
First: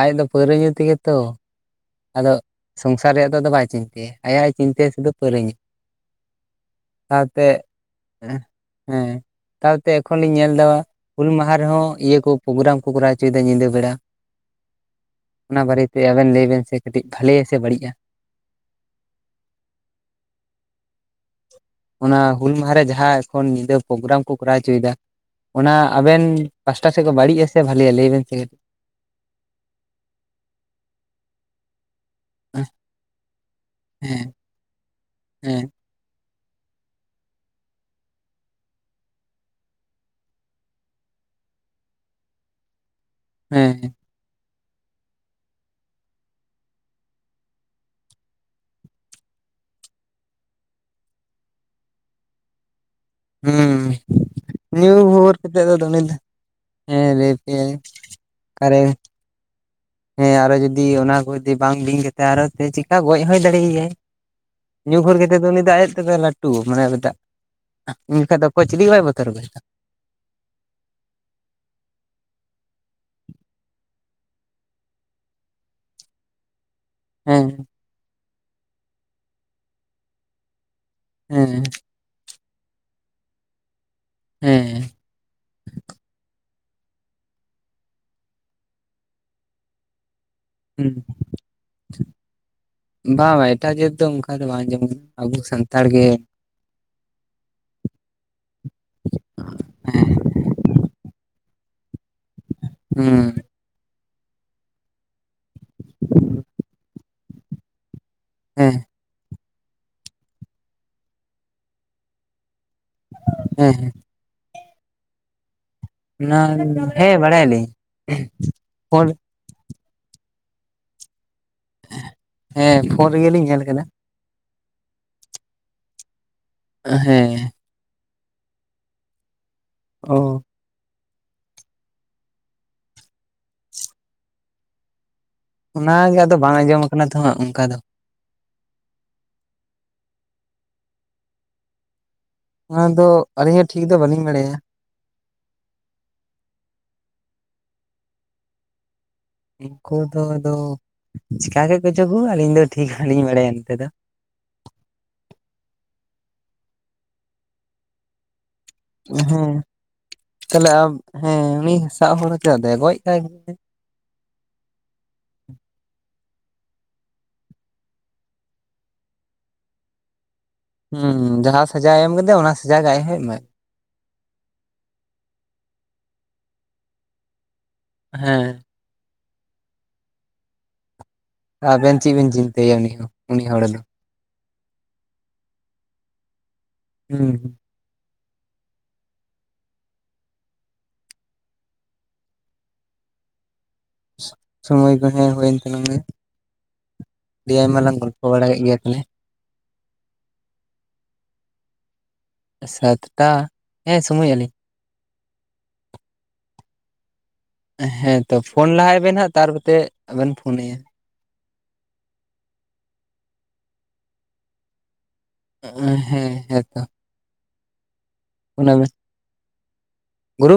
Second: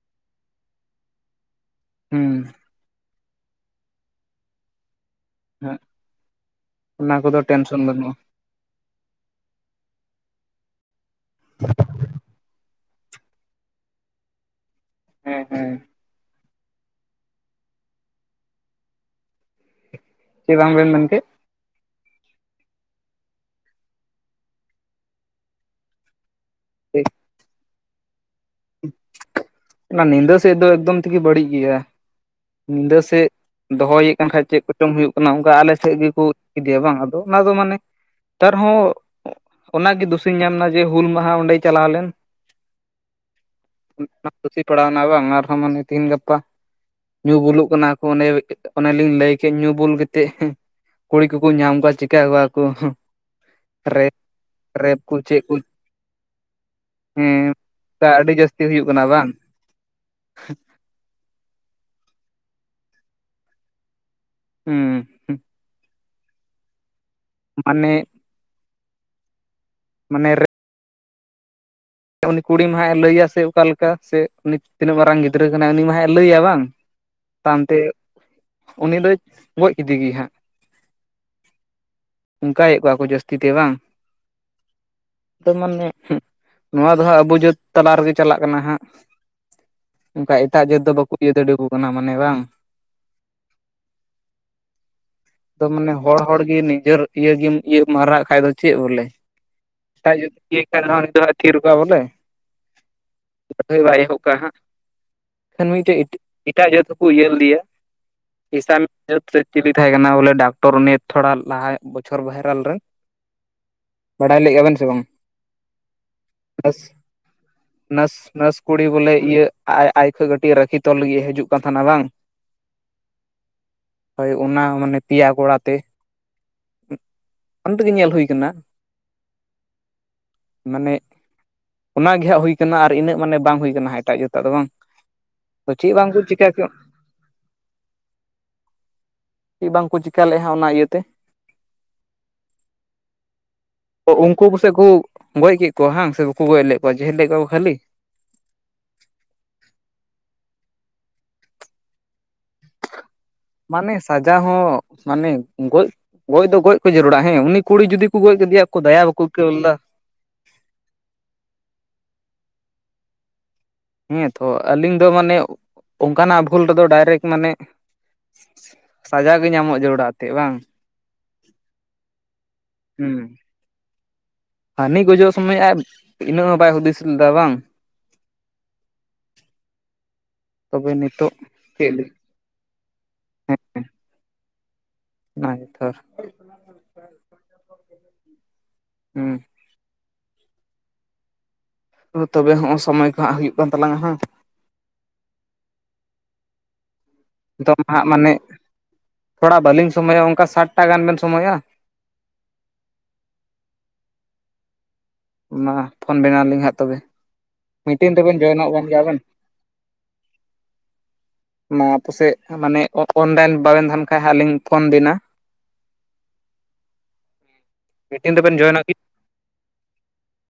ᱟᱡ ᱫᱚ ᱯᱟᱹᱣᱨᱟᱹ ᱧᱩ ᱛᱮᱜᱮ ᱛᱚ᱾ ᱟᱫᱚ ᱦᱩᱸ ᱥᱚᱝᱥᱟᱨ ᱨᱮᱭᱟᱜ ᱫᱚ ᱟ ᱵᱟᱭ ᱪᱤᱱᱛᱟᱹᱭᱟ ᱟᱭᱟᱜ ᱪᱤᱱᱛᱟᱹ ᱥᱩᱫᱩ ᱾ ᱯᱟᱹᱨᱣᱟᱹ ᱧᱩ ᱚᱱᱟ ᱠᱚᱫᱚ ᱥᱟᱶᱛᱮ, ᱴᱮᱱᱥᱚᱱ ᱵᱟᱹᱱᱩᱜᱼᱟ ᱦᱮᱸ ᱛᱟᱣ ᱛᱮ ᱮᱠᱷᱚᱱᱤᱧ ᱧᱮᱞ ᱮᱫᱟ- ᱦᱩᱞ ᱢᱟᱦᱟ ᱨᱮᱦᱚᱸ ᱤᱭᱟᱹ ᱠᱚ ᱯᱳᱜᱨᱟᱢ ᱠᱚ ᱠᱚᱨᱟᱣ ᱦᱚᱪᱚᱭᱮᱫᱟ ᱧᱤᱫᱟᱹ ᱵᱮᱲᱟ᱾ ᱦᱮᱸ ᱚᱱᱟ ᱦᱮᱸ ᱵᱟᱨᱮᱛᱮ ᱟᱵᱮᱱ ᱞᱟᱹᱭ ᱵᱮᱱ ᱥᱮ ᱠᱟᱹᱴᱤᱡ ᱵᱷᱟᱞᱮᱭᱟ ᱥᱮ ᱵᱟᱹᱲᱤᱡᱼᱟ᱾ ᱪᱮᱫ ᱵᱟᱝ ᱵᱤᱱ ᱢᱮᱱᱠᱮᱫ ᱚᱱᱟ ᱦᱩᱞ ᱢᱟᱦᱟᱨᱮ ᱡᱟᱦᱟᱸ ᱮᱠᱷᱚᱱ ᱧᱤᱫᱟᱹ ᱯᱳᱜᱨᱟᱢ ᱠᱚ ᱠᱚᱨᱟᱣ ᱦᱚᱪᱚᱭᱮᱫᱟ ᱚᱱᱟ ᱟᱵᱮᱱ ᱯᱟᱦᱴᱟ ᱥᱮᱫ ᱠᱷᱚᱱ ᱵᱟᱹᱲᱤᱡᱼᱟ ᱥᱮ ᱵᱷᱟᱹᱞᱤᱭᱟ ᱞᱟᱹᱭᱵᱤᱱ ᱥᱮ ᱚᱱᱟ ᱧᱤᱫᱟᱹ ᱥᱮᱫ ᱫᱚ ᱮᱠᱫᱚᱢ ᱛᱮᱜᱮ ᱵᱟᱹᱲᱤᱡ ᱜᱮᱭᱟ᱾ ᱧᱤᱫᱟᱹ ᱥᱮᱫ ᱫᱚᱦᱚᱭᱮᱫ ᱦᱮᱸ ᱠᱟᱱ ᱠᱷᱟᱡ ᱪᱮᱫ ᱠᱚᱪᱚᱝᱢ ᱦᱩᱭᱩᱜ ᱠᱟᱱᱟ ᱚᱱᱠᱟ ᱦᱮᱸ ᱟᱞᱮ ᱥᱮᱫ ᱜᱮᱠᱚ ᱤᱫᱤᱭᱟ ᱵᱟᱝ ᱟᱫᱚ ᱚᱱᱟ ᱫᱚ ᱢᱟᱱᱮ ᱟᱨᱦᱚᱸ ᱚᱱᱟᱜᱮ ᱫᱩᱥᱤᱧ ᱧᱟᱢ ᱮᱱᱟ ᱡᱮ ᱦᱩᱞ ᱢᱟᱦᱟ ᱚᱸᱰᱮᱭ ᱪᱟᱞᱟᱣ ᱞᱮᱱ? ᱦᱮᱸ ᱦᱮᱸ ᱠᱩᱥᱤ [unintelligible] ᱯᱟᱲᱟᱣᱱᱟ ᱵᱟᱝ ᱟᱨᱦᱚᱸ ᱢᱟᱱᱮ ᱛᱤᱦᱤᱧ ᱜᱟᱯᱟᱼᱼ ᱧᱩ ᱵᱩᱞᱩᱜ ᱠᱟᱱᱟ ᱠᱚ ᱚᱱᱮ ᱚᱱᱮᱞᱤᱧ ᱞᱟᱹᱭ ᱠᱮᱫ ᱧᱩ ᱵᱩᱞ ᱠᱟᱛᱮᱫᱼᱼ ᱠᱩᱲᱤ ᱠᱚᱠᱚ ᱧᱟᱢ ᱠᱚᱣᱟ ᱪᱤᱠᱟ ᱠᱚᱣᱟ ᱠᱚ᱾ ᱦᱮᱸ ᱨᱮᱯ ᱱᱩ ᱨᱮᱯ ᱠᱚ ᱜᱷᱳᱚᱨ ᱪᱮᱫ ᱠᱚ ᱠᱟᱛᱮᱫ ᱫᱚ ᱩᱱᱤ ᱫᱚ ᱦᱮᱸ ᱞᱟᱹᱭ ᱯᱮᱭᱟᱧ᱾ [unintelligible] ᱟᱹᱰᱤ ᱡᱟᱹᱥᱛᱤ ᱦᱩᱭᱩᱜ ᱠᱟᱱᱟ ᱵᱟᱝ ᱦᱮᱸ ᱟᱨᱚ ᱡᱩᱫᱤ ᱚᱱᱟ ᱠᱚ ᱡᱩᱫᱤ ᱵᱟᱝ ᱵᱤᱧ ᱠᱟᱛᱮ ᱟᱨ ᱪᱤᱠᱟ ᱜᱚᱡ ᱦᱚᱭ ᱫᱟᱲᱮ ᱟᱭᱟᱭ ᱧᱩ ᱦᱩᱸ ᱜᱷᱳᱨ ᱠᱟᱛᱮ ᱫᱚ ᱩᱱᱤ ᱫᱚ ᱟᱭᱟᱜ ᱛᱮᱫᱚ ᱞᱟᱹᱴᱩ ᱢᱟᱱᱮᱟᱜ ᱢᱟᱱᱮ ᱚᱱᱠᱷᱟ ᱫᱚ᱾ [unintelligible] ᱠᱚ ᱪᱤᱞᱤ ᱜᱮ ᱵᱟᱭ ᱵᱚᱛᱚᱨ ᱨᱟᱠᱚᱭᱟ᱾ ᱢᱟᱱᱮ᱾ [unintelligible] ᱩᱱᱤ ᱠᱩᱲᱤ ᱢᱟ ᱦᱟᱸᱜ ᱮ ᱞᱟᱹᱭᱟ ᱥᱮ ᱚᱠᱟᱞᱮᱠᱟ ᱥᱮ ᱩᱱᱤ ᱛᱤᱱᱟᱹᱜ ᱢᱟᱨᱟᱝ ᱜᱤᱫᱽᱨᱟᱹ ᱠᱟᱱᱟᱭ ᱩᱱᱤ ᱢᱟᱦᱟᱸᱜ ᱮ ᱞᱟᱹᱭᱟ ᱵᱟᱝ ᱦᱮᱸ ᱛᱟᱭᱚᱢᱛᱮ ᱩᱱᱤ ᱫᱚ ᱜᱚᱡ ᱠᱮᱫᱮ ᱜᱮ ᱦᱟᱸᱜ ᱦᱮᱸ ᱚᱱᱠᱟᱭᱮᱫ ᱠᱚᱣᱟ ᱠᱚ ᱡᱟᱹᱥᱛᱤ ᱛᱮ ᱵᱟᱝ ᱦᱮᱸ ᱛᱟᱨ ᱢᱟᱱᱮ, [unintelligible] ᱱᱚᱣᱟ ᱫᱚ ᱦᱟᱸᱜ ᱟᱵᱚ ᱡᱟᱹᱛ ᱛᱟᱞᱟ ᱨᱮᱜᱮ ᱪᱟᱲᱟᱜ ᱠᱟᱱᱟ ᱦᱟᱸᱜ ᱚᱱᱠᱟᱼᱼ ᱮᱴᱟᱜ ᱡᱟᱹᱛ ᱫᱚ ᱦᱩᱸ ᱵᱟᱠᱚ ᱤᱭᱟᱹ ᱫᱟᱲᱮᱭᱟ ᱠᱚ ᱠᱟᱱᱟ ᱢᱟᱱᱮ ᱵᱟᱝ ᱵᱟᱝ ᱵᱟᱝ ᱮᱴᱟᱜ ᱡᱟᱹᱛ ᱫᱚ ᱚᱱᱠᱟ ᱫᱚ ᱵᱟᱝ ᱡᱮᱢᱚᱱ ᱟᱵᱚ ᱛᱚ ᱥᱟᱱᱛᱟᱲ ᱢᱟᱱᱮ ᱜᱮ᱾ ᱦᱚᱲ ᱦᱚᱲ ᱱᱤᱡᱮᱨ ᱤᱭᱟᱹ ᱜᱮᱢ ᱤᱭᱟᱹᱢ ᱢᱟᱨᱟᱜ ᱠᱷᱟᱡ ᱫᱚ ᱪᱮᱫ ᱵᱚᱞᱮ ᱦᱮᱸ ᱮᱴᱟᱜ ᱡᱩ ᱤᱭᱟᱹ ᱠᱷ, [unintelligible] ᱛᱷᱤᱨ ᱠᱚ ᱟᱭ ᱵᱚᱞᱮ᱾ ᱦᱩᱸ ᱞᱟᱹᱭ ᱵᱟᱭ ᱮᱦᱚᱵ ᱠᱟᱜᱼᱟ ᱦᱟᱸᱜ ᱢᱤᱫᱴᱮᱡ ᱮᱴᱟᱜ ᱡᱟᱹᱛ ᱦᱚᱸᱠᱚ ᱤᱭᱟᱹ ᱞᱮᱫᱮᱭᱟ ᱦᱮᱸ ᱦᱤᱥᱟᱢᱟᱹ [unintelligible] ᱪᱮᱫᱤ ᱛᱟᱦᱮᱸ ᱠᱟᱱᱟ ᱵᱚᱞᱮ ᱰᱟᱠᱛᱚᱨ ᱩᱱᱤ ᱛᱷᱚᱲᱟ ᱞᱟᱦᱟ ᱵᱚᱪᱷᱚᱨ ᱵᱷᱟᱭᱨᱟᱞ ᱨᱮ, ᱦᱮᱸ ᱵᱟᱲᱟᱭ ᱞᱮᱫᱼᱟ ᱵᱮᱱ ᱥᱮ ᱵᱟᱝ? ᱚᱱᱟ ᱱᱟ ᱦᱮᱸ ᱵᱟᱲᱟᱭᱟᱞᱤᱧ ᱱᱟᱥ ᱱᱟᱥ ᱠᱩᱲᱤ ᱯᱷᱳᱱ ᱵᱚᱞᱮ ᱤᱭᱟᱹ ᱟᱡ ᱠᱚᱱ ᱠᱟᱹᱴᱤᱡ ᱨᱟᱠᱷᱤ ᱛᱚᱞ ᱞᱟᱹᱜᱤᱫ ᱦᱤᱡᱩᱜ ᱠᱟᱱ ᱛᱟᱦᱮᱱᱟ ᱵᱟᱝ ᱦᱮᱸ ᱯᱷᱳᱱ ᱨᱮᱜᱮ ᱞᱤᱧ ᱧᱮᱞ ᱠᱮᱫᱟ᱾ [unintelligible] ᱦᱳᱭ ᱚᱱᱟ ᱦᱚᱸᱢᱟᱱᱮ ᱯᱮᱭᱟ ᱜᱚᱲᱟ ᱛᱮ ᱦᱮᱸ ᱯᱳᱱᱛᱮᱜᱮ ᱧᱮᱞ ᱦᱩᱭᱩ ᱟᱠᱟᱱᱟ ᱚ ᱢᱟᱱᱮ ᱚᱱᱟᱜᱮ ᱦᱟᱸᱜ ᱦᱩᱭ ᱠᱟᱱᱟ ᱟᱨ ᱤᱱᱟᱹᱜ ᱢᱟᱱᱮ ᱵᱟᱝ ᱦᱩᱭ ᱠᱟᱱᱟ ᱮᱴᱟᱜ ᱡᱟᱹᱛᱟᱜ ᱫᱚ ᱵᱟᱝ ᱛᱚ ᱪᱮᱫ ᱚᱱᱟᱜᱮ ᱵᱟᱝᱠᱚ ᱟᱫᱚ ᱪᱤᱠᱟ ᱵᱟᱝ ᱟᱸᱡᱚᱢ ᱟᱠᱟᱱᱟ ᱛᱚ ᱚᱱᱠᱟ ᱫᱚ ᱪᱮᱫ ᱵᱟᱝᱠᱚ ᱪᱤᱠᱠᱟ ᱞᱮᱫᱼᱟ ᱚᱱᱟ ᱤᱭᱟᱹᱛᱮ ᱚᱱᱟ ᱫᱚ ᱟᱹᱞᱤᱧᱟᱜ ᱴᱷᱤᱠ ᱫᱚ ᱵᱟᱹᱞᱤᱧ ᱵᱟᱲᱟᱭᱟ ᱞᱮᱩ [unintelligible] ᱜᱚᱡ ᱠᱮᱫ ᱠᱚᱣᱟ ᱵᱟᱝ ᱥᱮ ᱵᱟᱠᱚ ᱜᱚᱡ ᱞᱮᱫ ᱠᱚᱣᱟ ᱡᱮᱦᱮᱞ ᱞᱮᱫ ᱠᱚᱣᱟ ᱠᱚ ᱠᱷᱟᱹᱞᱤ ᱩᱱᱠᱩ ᱫᱚ ᱟᱫᱚ ᱪᱤᱠᱟ ᱜᱮ ᱜᱚᱡᱚ ᱠᱚ ᱟᱹᱞᱤᱧ ᱫᱚ ᱴᱷᱤᱠ ᱦᱚᱸᱞᱤᱧ ᱵᱟᱲᱟᱭᱟ ᱱᱚᱛᱮ ᱫᱚ᱾ ᱢᱟᱱᱮᱥ ᱥᱟᱡᱟ ᱦᱚ ᱢᱟᱱᱮ ᱜᱚᱡ ᱜᱚᱡ ᱫᱚ ᱜᱚᱡ ᱠᱚ ᱡᱟᱹᱨᱩᱲᱟ ᱦᱮᱸ ᱩᱱᱤ ᱠᱩᱲᱤ ᱡᱩᱫᱤ ᱠᱚ ᱜᱚᱡ ᱠᱮᱫᱮᱭᱟ‌ ᱦᱮᱸ ᱛᱟᱦᱚᱞᱮ ᱟᱢ ᱦᱮᱸ ᱩᱱᱤ ᱦᱚᱲ ᱥᱟᱜ ᱦᱚᱨᱮ ᱪᱮ ᱜᱚᱡ ᱠᱟᱭ ᱜᱮ ᱦᱮᱸ ᱛᱚ ᱟᱹᱞᱤᱧ ᱫᱚ ᱢᱟᱱᱮ ᱚᱱᱠᱟᱱᱟᱜ ᱵᱷᱩᱞ ᱨᱮᱫᱚ ᱰᱟᱭᱨᱮᱠᱴ ᱢᱟᱱᱮ ᱥᱟᱡᱟ ᱜᱮ ᱧᱟᱢᱚᱜᱼᱟ ᱡᱟᱹᱨᱲᱟᱜ ᱮᱱᱛᱜ ᱵᱟᱝ? ᱦᱩᱸ ᱡᱟᱦᱟᱸ ᱥᱟᱡᱟᱣ ᱮᱢ ᱠᱮᱫᱮᱭᱟ ᱚᱱᱟ ᱥᱟᱡᱟ ᱜᱮ ᱟᱡ ᱦᱚ ᱦᱩᱸ ᱮᱢᱟᱭ, ᱦᱟᱹᱱᱤ ᱜᱚᱡᱚᱜ ᱥᱚᱢᱚᱭ ᱟᱡ ᱤᱱᱟᱹᱜ ᱦᱚᱸ ᱵᱟᱭ ᱦᱩᱫᱤᱥ ᱞᱮᱫᱟ ᱵᱟᱝ? ᱦᱮᱸ ᱛᱚᱵᱮ ᱱᱤᱛᱳᱜ᱾ ᱟᱵᱮᱱ ᱪᱮᱫ ᱵᱮᱱ ᱪᱤᱱᱛᱟᱹᱭᱟ ᱩᱱᱤ ᱦᱚᱸ ᱩᱱᱤ ᱦᱚᱲ ᱫᱚ᱾ ᱦᱮᱸ ᱚᱱᱟ ᱜᱤᱛᱚ, ᱦᱩᱸ ᱦᱩᱸ ᱛᱚᱵᱮ ᱦᱚᱸᱜᱼᱚᱭ ᱥᱚᱢᱚᱭ ᱠᱚ ᱦᱩᱭᱩᱜ ᱠᱟᱱ ᱛᱟᱞᱟᱝᱼᱟ᱾ ᱥᱚᱢᱚᱭ ᱠᱚ ᱦᱮᱸ ᱦᱩᱭᱮᱱ ᱛᱟᱞᱟᱝᱼᱟ ᱱᱤᱛᱚᱜ ᱦᱟᱜ ᱢᱟᱱᱮ ᱛᱷᱚᱲᱟ ᱵᱟᱹᱞᱤᱧ ᱥᱚᱢᱳᱭᱚᱼᱟ ᱚᱱᱠᱟ ᱥᱟᱛᱴᱟ ᱜᱟᱱ ᱵᱮᱱ ᱥᱚᱢᱳᱭᱚᱼᱟ ᱾ ᱥᱟᱛᱴᱟ ᱦᱮᱸ ᱥᱚᱢᱳᱭᱚᱼᱟ ᱞᱤᱧ ᱾ ᱢᱟ ᱯᱷᱳᱱ ᱟᱵᱮᱱᱟᱞᱤᱧ ᱦᱟᱸᱜ ᱛᱚᱵᱮ ᱾ ᱦᱮᱸ ᱛᱚ ᱯᱷᱳᱱ ᱞᱟᱦᱟᱭ ᱵᱮᱱ ᱦᱟᱸᱜ ᱛᱟᱨᱯᱚᱨᱛᱮ ᱟᱵᱮᱱ ᱯᱷᱳᱱ ᱟᱭᱟ ᱾ ᱢᱟ ᱯᱟᱥᱮᱡ ᱢᱟᱱᱮ ᱚᱱᱞᱟᱭᱤᱱ ᱵᱟᱵᱮᱱ ᱛᱟᱦᱮᱱ ᱠᱷᱟᱡ ᱟᱹ ᱞᱤᱧ ᱯᱷᱳᱱ ᱟᱵᱤᱱᱟ ᱮᱸ ᱮᱸᱼ ᱦᱮᱸ ᱦᱮᱸ ᱛᱚ, ᱢᱤᱴᱤᱝ ᱫᱚᱵᱮᱱ ᱡᱚᱭᱮᱱᱟᱠᱤ ᱾ ᱜᱨᱩᱯ